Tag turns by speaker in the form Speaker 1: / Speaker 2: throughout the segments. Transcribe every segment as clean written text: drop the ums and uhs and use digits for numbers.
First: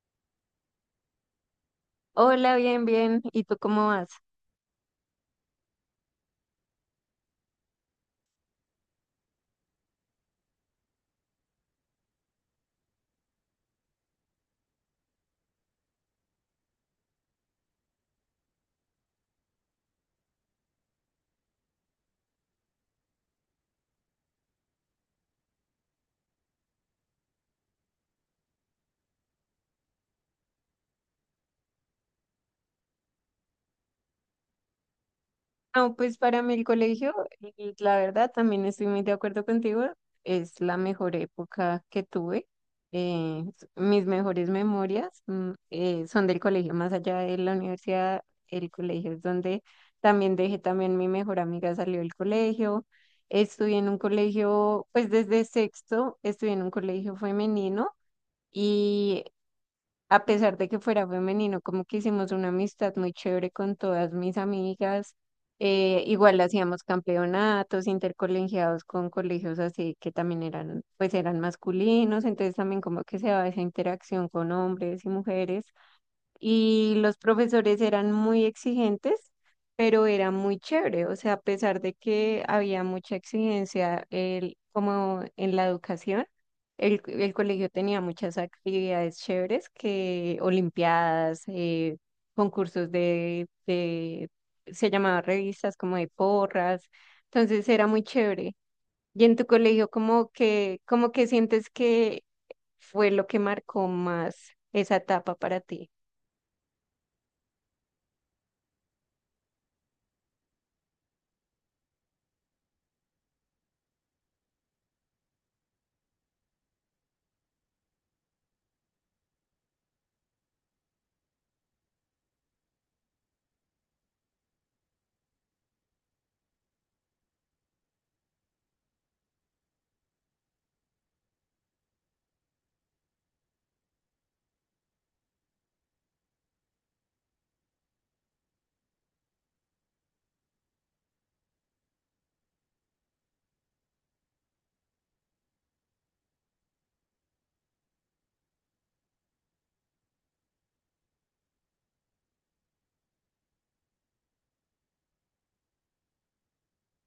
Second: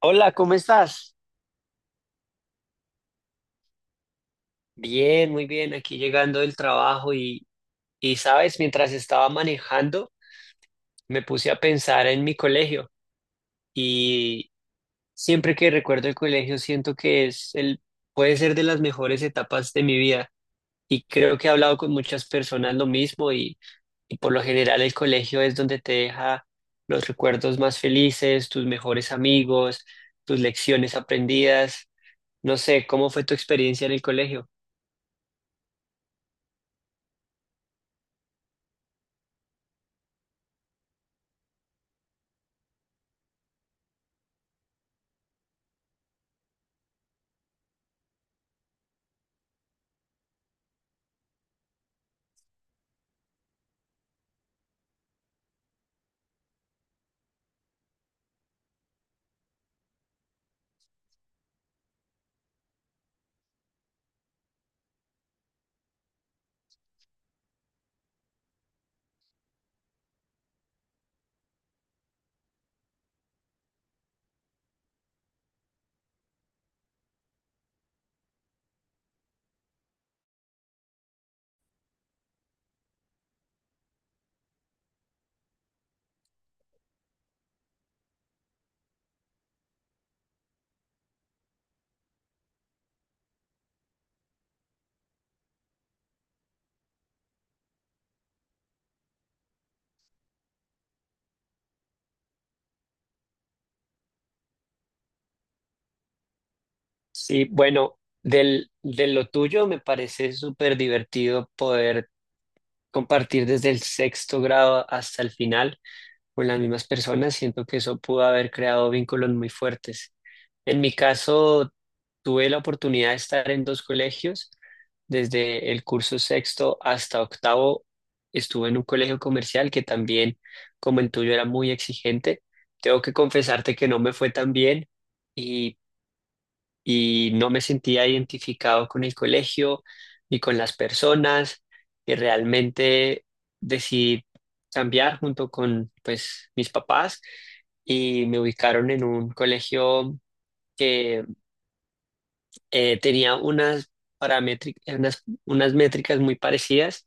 Speaker 1: Hola, ¿cómo estás?
Speaker 2: Hola, bien, bien. ¿Y tú cómo vas?
Speaker 1: Bien, muy bien, aquí llegando del trabajo y sabes, mientras estaba manejando, me puse a pensar en mi colegio y siempre que recuerdo el colegio siento que puede ser de las mejores etapas de mi vida y creo que he hablado con muchas personas lo mismo y por lo general el colegio es donde te deja los recuerdos más felices, tus mejores amigos, tus lecciones aprendidas. No sé, ¿cómo fue tu experiencia en el colegio?
Speaker 2: No, pues para mí el colegio, y la verdad, también estoy muy de acuerdo contigo, es la mejor época que tuve. Mis mejores memorias son del colegio, más allá de la universidad. El colegio es donde también dejé, también mi mejor amiga salió del colegio. Estudié en un colegio, pues desde sexto, estudié en un colegio femenino. Y a pesar de que fuera femenino, como que hicimos una amistad muy chévere con todas mis amigas. Igual hacíamos campeonatos intercolegiados con colegios así que también eran, pues eran masculinos, entonces también como que se daba esa interacción con hombres y mujeres, y los profesores eran muy exigentes, pero era muy chévere. O sea, a pesar de que había mucha exigencia como en la educación, el colegio tenía muchas actividades chéveres que olimpiadas, concursos se llamaban revistas como de porras. Entonces era muy chévere. Y en tu colegio, ¿cómo que sientes que fue lo que marcó más esa etapa para ti?
Speaker 1: Sí, bueno, de lo tuyo me parece súper divertido poder compartir desde el sexto grado hasta el final con las mismas personas. Siento que eso pudo haber creado vínculos muy fuertes. En mi caso, tuve la oportunidad de estar en dos colegios. Desde el curso sexto hasta octavo estuve en un colegio comercial que también, como el tuyo, era muy exigente. Tengo que confesarte que no me fue tan bien y y no me sentía identificado con el colegio ni con las personas y realmente decidí cambiar junto con pues mis papás y me ubicaron en un colegio que tenía unas métricas muy parecidas.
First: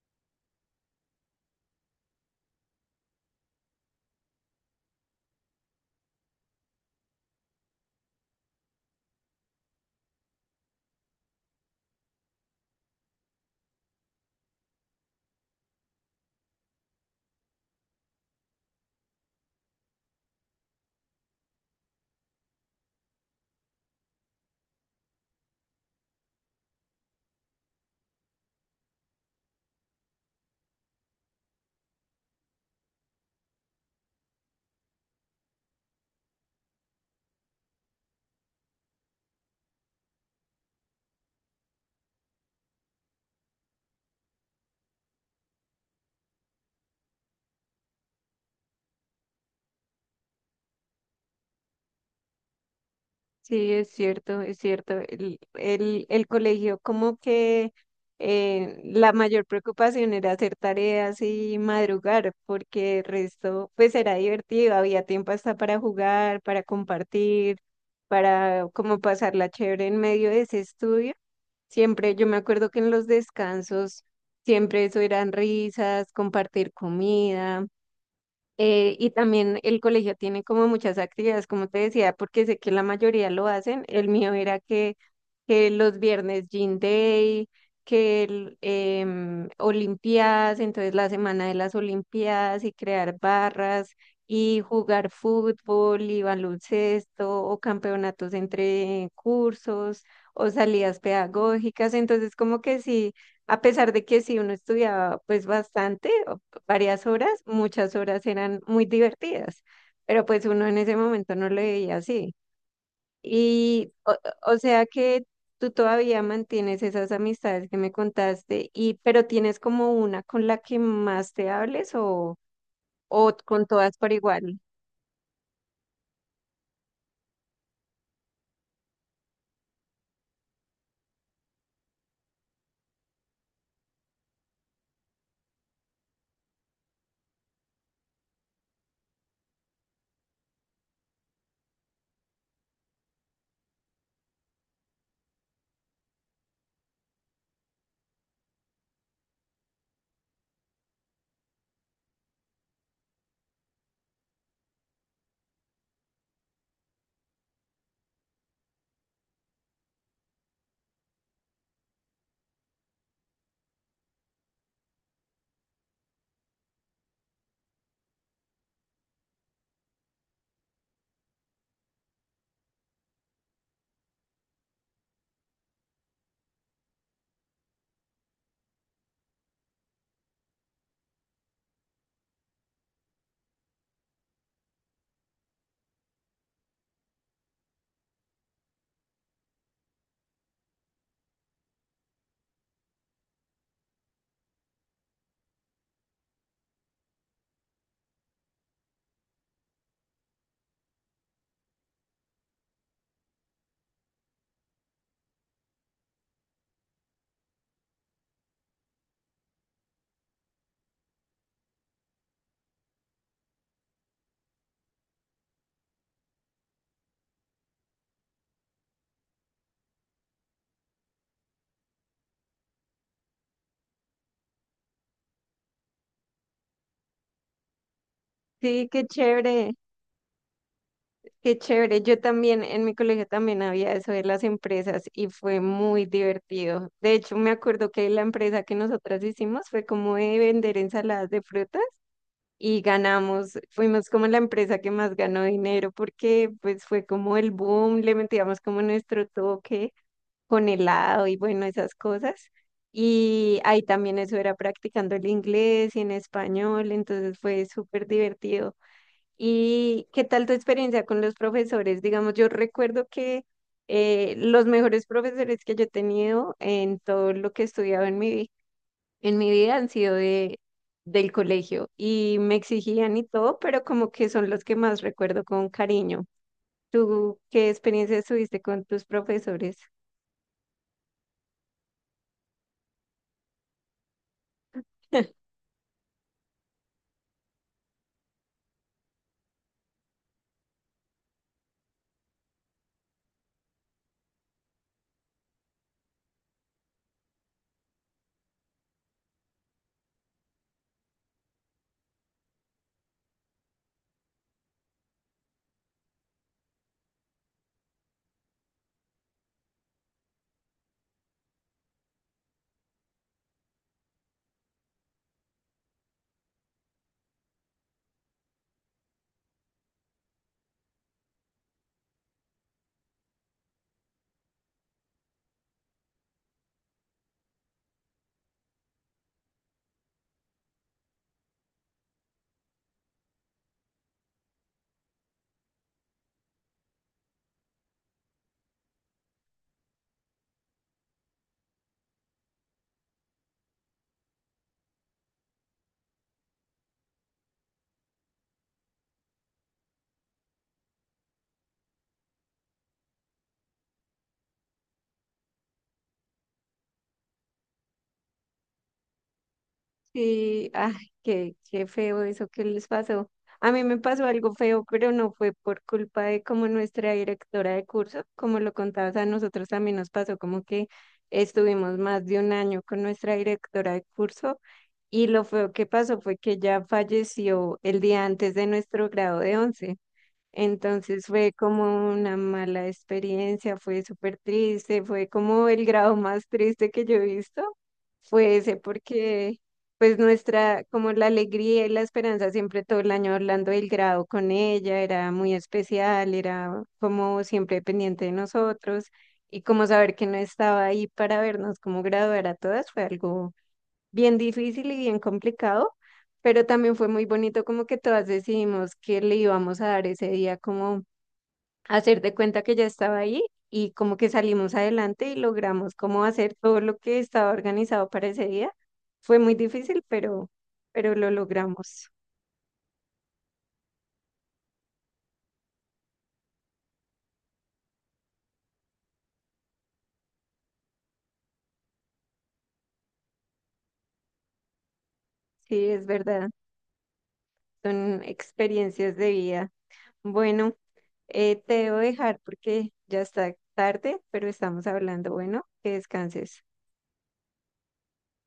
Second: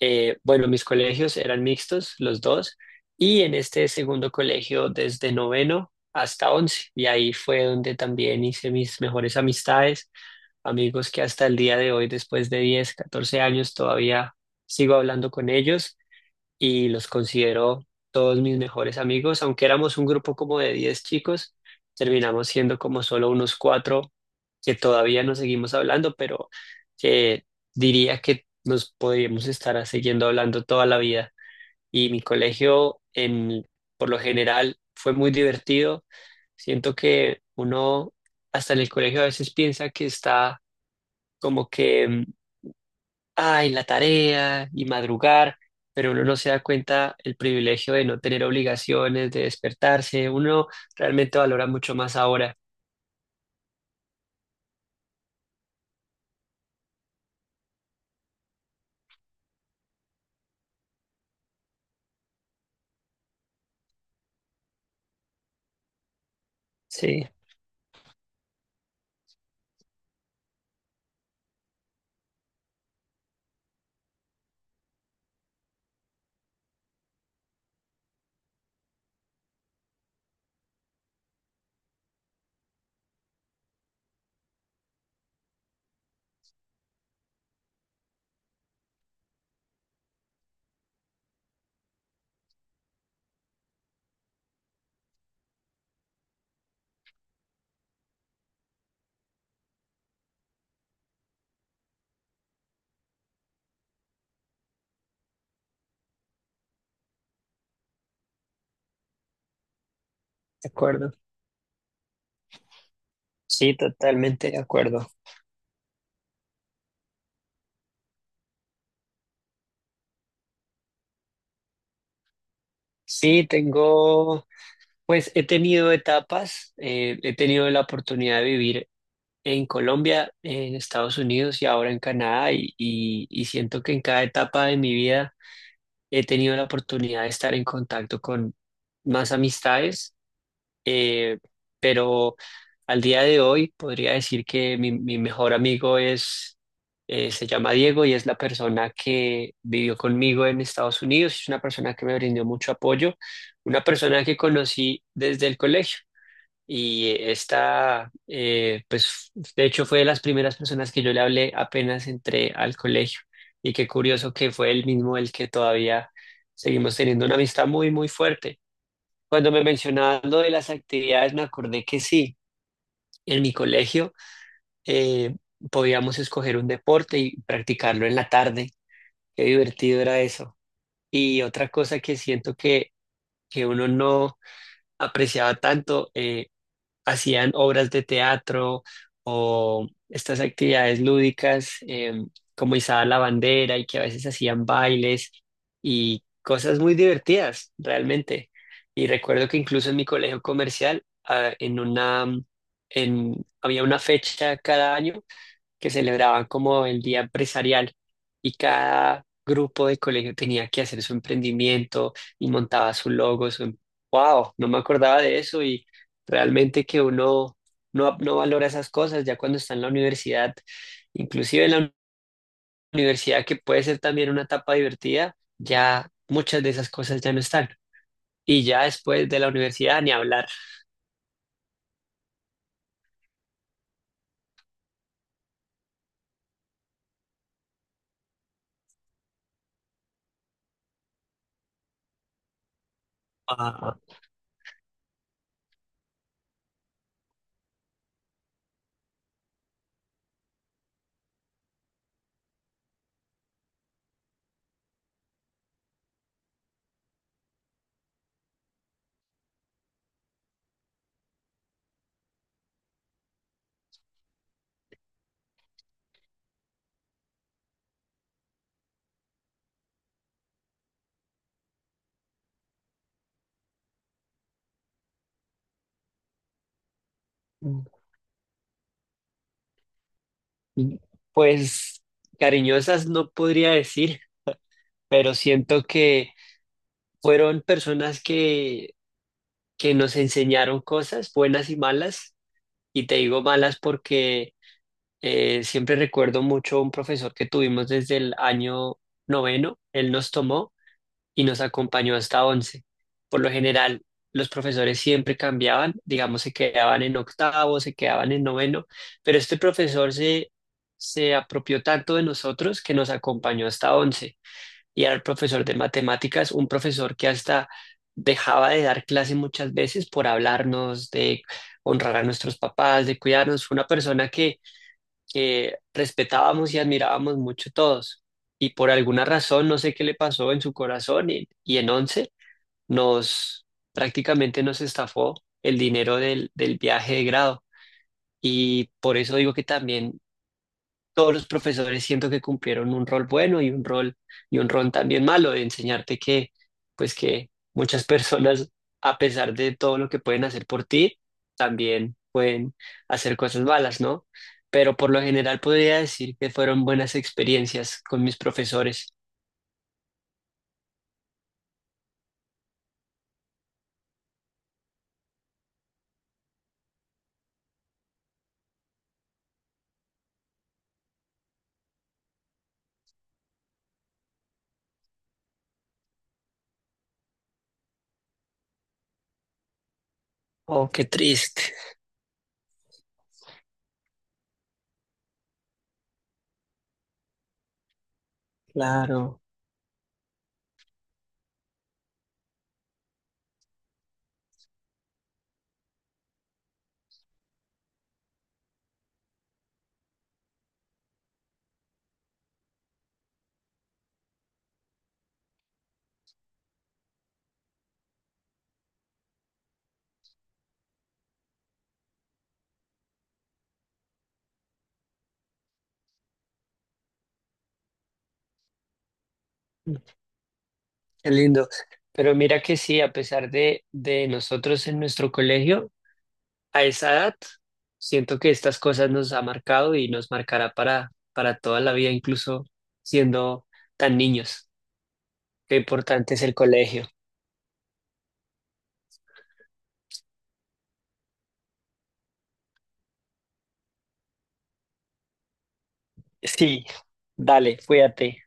Speaker 1: Bueno, mis colegios eran mixtos, los dos, y en este segundo colegio desde noveno hasta 11, y ahí fue donde también hice mis mejores amistades amigos que hasta el día de hoy, después de 10, 14 años, todavía sigo hablando con ellos y los considero todos mis mejores amigos. Aunque éramos un grupo como de 10 chicos, terminamos siendo como solo unos cuatro que todavía nos seguimos hablando, pero que diría que nos podríamos estar siguiendo hablando toda la vida. Y mi colegio, en, por lo general, fue muy divertido. Siento que uno hasta en el colegio a veces piensa que está como que, ay, la tarea y madrugar, pero uno no se da cuenta el privilegio de no tener obligaciones, de despertarse, uno realmente valora mucho más ahora.
Speaker 2: Sí, es cierto, es cierto. El colegio, como que la mayor preocupación era hacer tareas y madrugar, porque el resto, pues era divertido, había tiempo hasta para jugar, para
Speaker 1: Sí, de
Speaker 2: compartir, para como pasarla chévere en medio de ese estudio. Siempre, yo me acuerdo que en los descansos, siempre eso eran risas, compartir comida. Y también el colegio tiene como muchas actividades, como te decía, porque sé que la mayoría lo hacen. El mío era que los viernes Gym Day, que Olimpiadas, entonces la semana de las Olimpiadas y crear barras y jugar fútbol y baloncesto o campeonatos entre cursos o salidas pedagógicas. Entonces como que sí, a pesar de que sí uno estudiaba pues bastante varias horas, muchas horas eran muy divertidas, pero pues uno en ese
Speaker 1: acuerdo.
Speaker 2: momento no lo veía así.
Speaker 1: Sí,
Speaker 2: Y o,
Speaker 1: totalmente de
Speaker 2: o sea
Speaker 1: acuerdo.
Speaker 2: que tú todavía mantienes esas amistades que me contaste, y pero tienes como una con la que más te hables, o
Speaker 1: Sí,
Speaker 2: con todas por
Speaker 1: tengo,
Speaker 2: igual.
Speaker 1: pues he tenido etapas, he tenido la oportunidad de vivir en Colombia, en Estados Unidos y ahora en Canadá y siento que en cada etapa de mi vida he tenido la oportunidad de estar en contacto con más amistades eh, pero al día de hoy podría decir que mi mejor amigo se llama Diego y es la persona que vivió conmigo en Estados Unidos, es una persona que me brindó mucho apoyo, una persona que conocí desde el colegio. Y pues, de hecho fue de las primeras personas que yo le hablé apenas entré al colegio. Y qué curioso que fue él mismo el que todavía seguimos teniendo una amistad muy, muy fuerte. Cuando me mencionaban lo de las actividades, me acordé que sí, en mi colegio eh, podíamos escoger un deporte y practicarlo en la tarde. Qué divertido era eso. Y otra cosa que siento que uno no apreciaba tanto, hacían obras de teatro o estas actividades lúdicas como izar la bandera y que a veces hacían bailes y cosas muy divertidas realmente. Y recuerdo que incluso en mi colegio comercial, había una fecha cada año que celebraban como el día empresarial y cada grupo de colegio tenía que hacer su emprendimiento y montaba su logo, su... ¡Wow! No me acordaba de eso y realmente que uno no valora esas cosas ya cuando está en la universidad, inclusive en la universidad que puede ser también una etapa divertida, ya muchas de esas cosas ya no están. Y ya
Speaker 2: Sí, qué
Speaker 1: después de la
Speaker 2: chévere.
Speaker 1: universidad ni hablar.
Speaker 2: Qué chévere. Yo también, en mi colegio también había eso de las empresas y fue muy divertido. De hecho, me acuerdo que la empresa que nosotras hicimos fue como de vender ensaladas de frutas y ganamos,
Speaker 1: Ah,
Speaker 2: fuimos como la empresa que más ganó dinero porque pues fue como el boom, le metíamos como nuestro toque con helado y bueno, esas cosas. Y ahí también eso era practicando el inglés y en español, entonces fue súper divertido. ¿Y qué tal tu experiencia con los profesores? Digamos, yo recuerdo que los mejores profesores que yo he tenido en todo lo que he estudiado en mi vida han sido del colegio y me exigían y todo, pero como que son los que más recuerdo con cariño. ¿Tú qué experiencias tuviste con tus profesores?
Speaker 1: mm, Pues cariñosas no podría decir, pero siento que fueron personas que nos enseñaron cosas buenas y malas, y te digo malas porque siempre recuerdo mucho un profesor que tuvimos desde el año noveno, él nos tomó y nos acompañó hasta 11. Por lo general, los profesores siempre cambiaban, digamos, se quedaban en octavo, se quedaban en noveno, pero este profesor se apropió tanto de nosotros que nos acompañó hasta once y era el profesor de matemáticas, un profesor que hasta dejaba de dar clase muchas veces por hablarnos, de honrar a nuestros papás, de cuidarnos. Fue una persona que respetábamos y admirábamos mucho todos. Y por alguna razón, no sé qué le pasó en su corazón y en 11, nos prácticamente nos estafó el dinero del viaje de grado. Y por eso digo que también todos los profesores siento que cumplieron un rol bueno y un rol también malo de enseñarte que pues que muchas personas a pesar de todo lo que pueden hacer por ti también pueden hacer cosas malas, ¿no? Pero por lo general podría decir que fueron buenas experiencias con mis profesores.
Speaker 2: Sí, ay, qué feo eso que les pasó. A mí me pasó algo feo, pero no fue por culpa de como nuestra directora de curso, como lo contabas, a nosotros también nos pasó como que estuvimos más de un año con nuestra directora de curso y lo feo que pasó fue que ya falleció el día antes de nuestro grado de 11.
Speaker 1: Oh, qué
Speaker 2: Entonces fue
Speaker 1: triste,
Speaker 2: como una mala experiencia, fue súper triste, fue como el grado más triste que yo he visto, fue ese
Speaker 1: claro,
Speaker 2: porque pues nuestra, como la alegría y la esperanza siempre todo el año hablando del grado con ella, era muy especial, era como siempre pendiente de nosotros, y como saber que no estaba ahí para vernos como graduar a todas fue algo bien difícil y bien complicado, pero también fue muy bonito como que todas decidimos que le íbamos a dar ese día como hacer de cuenta que ya estaba ahí y como que salimos adelante y logramos como hacer todo lo que estaba organizado para ese día. Fue muy difícil, pero
Speaker 1: qué
Speaker 2: lo
Speaker 1: lindo.
Speaker 2: logramos.
Speaker 1: Pero mira que sí, a pesar de nosotros en nuestro colegio, a esa edad, siento que estas cosas nos ha marcado y nos marcará para toda la vida, incluso siendo tan niños. Qué
Speaker 2: Sí, es
Speaker 1: importante es
Speaker 2: verdad,
Speaker 1: el colegio.
Speaker 2: son experiencias de vida. Bueno, te debo dejar porque ya está tarde, pero estamos hablando. Bueno, que descanses.
Speaker 1: Sí, dale, cuídate.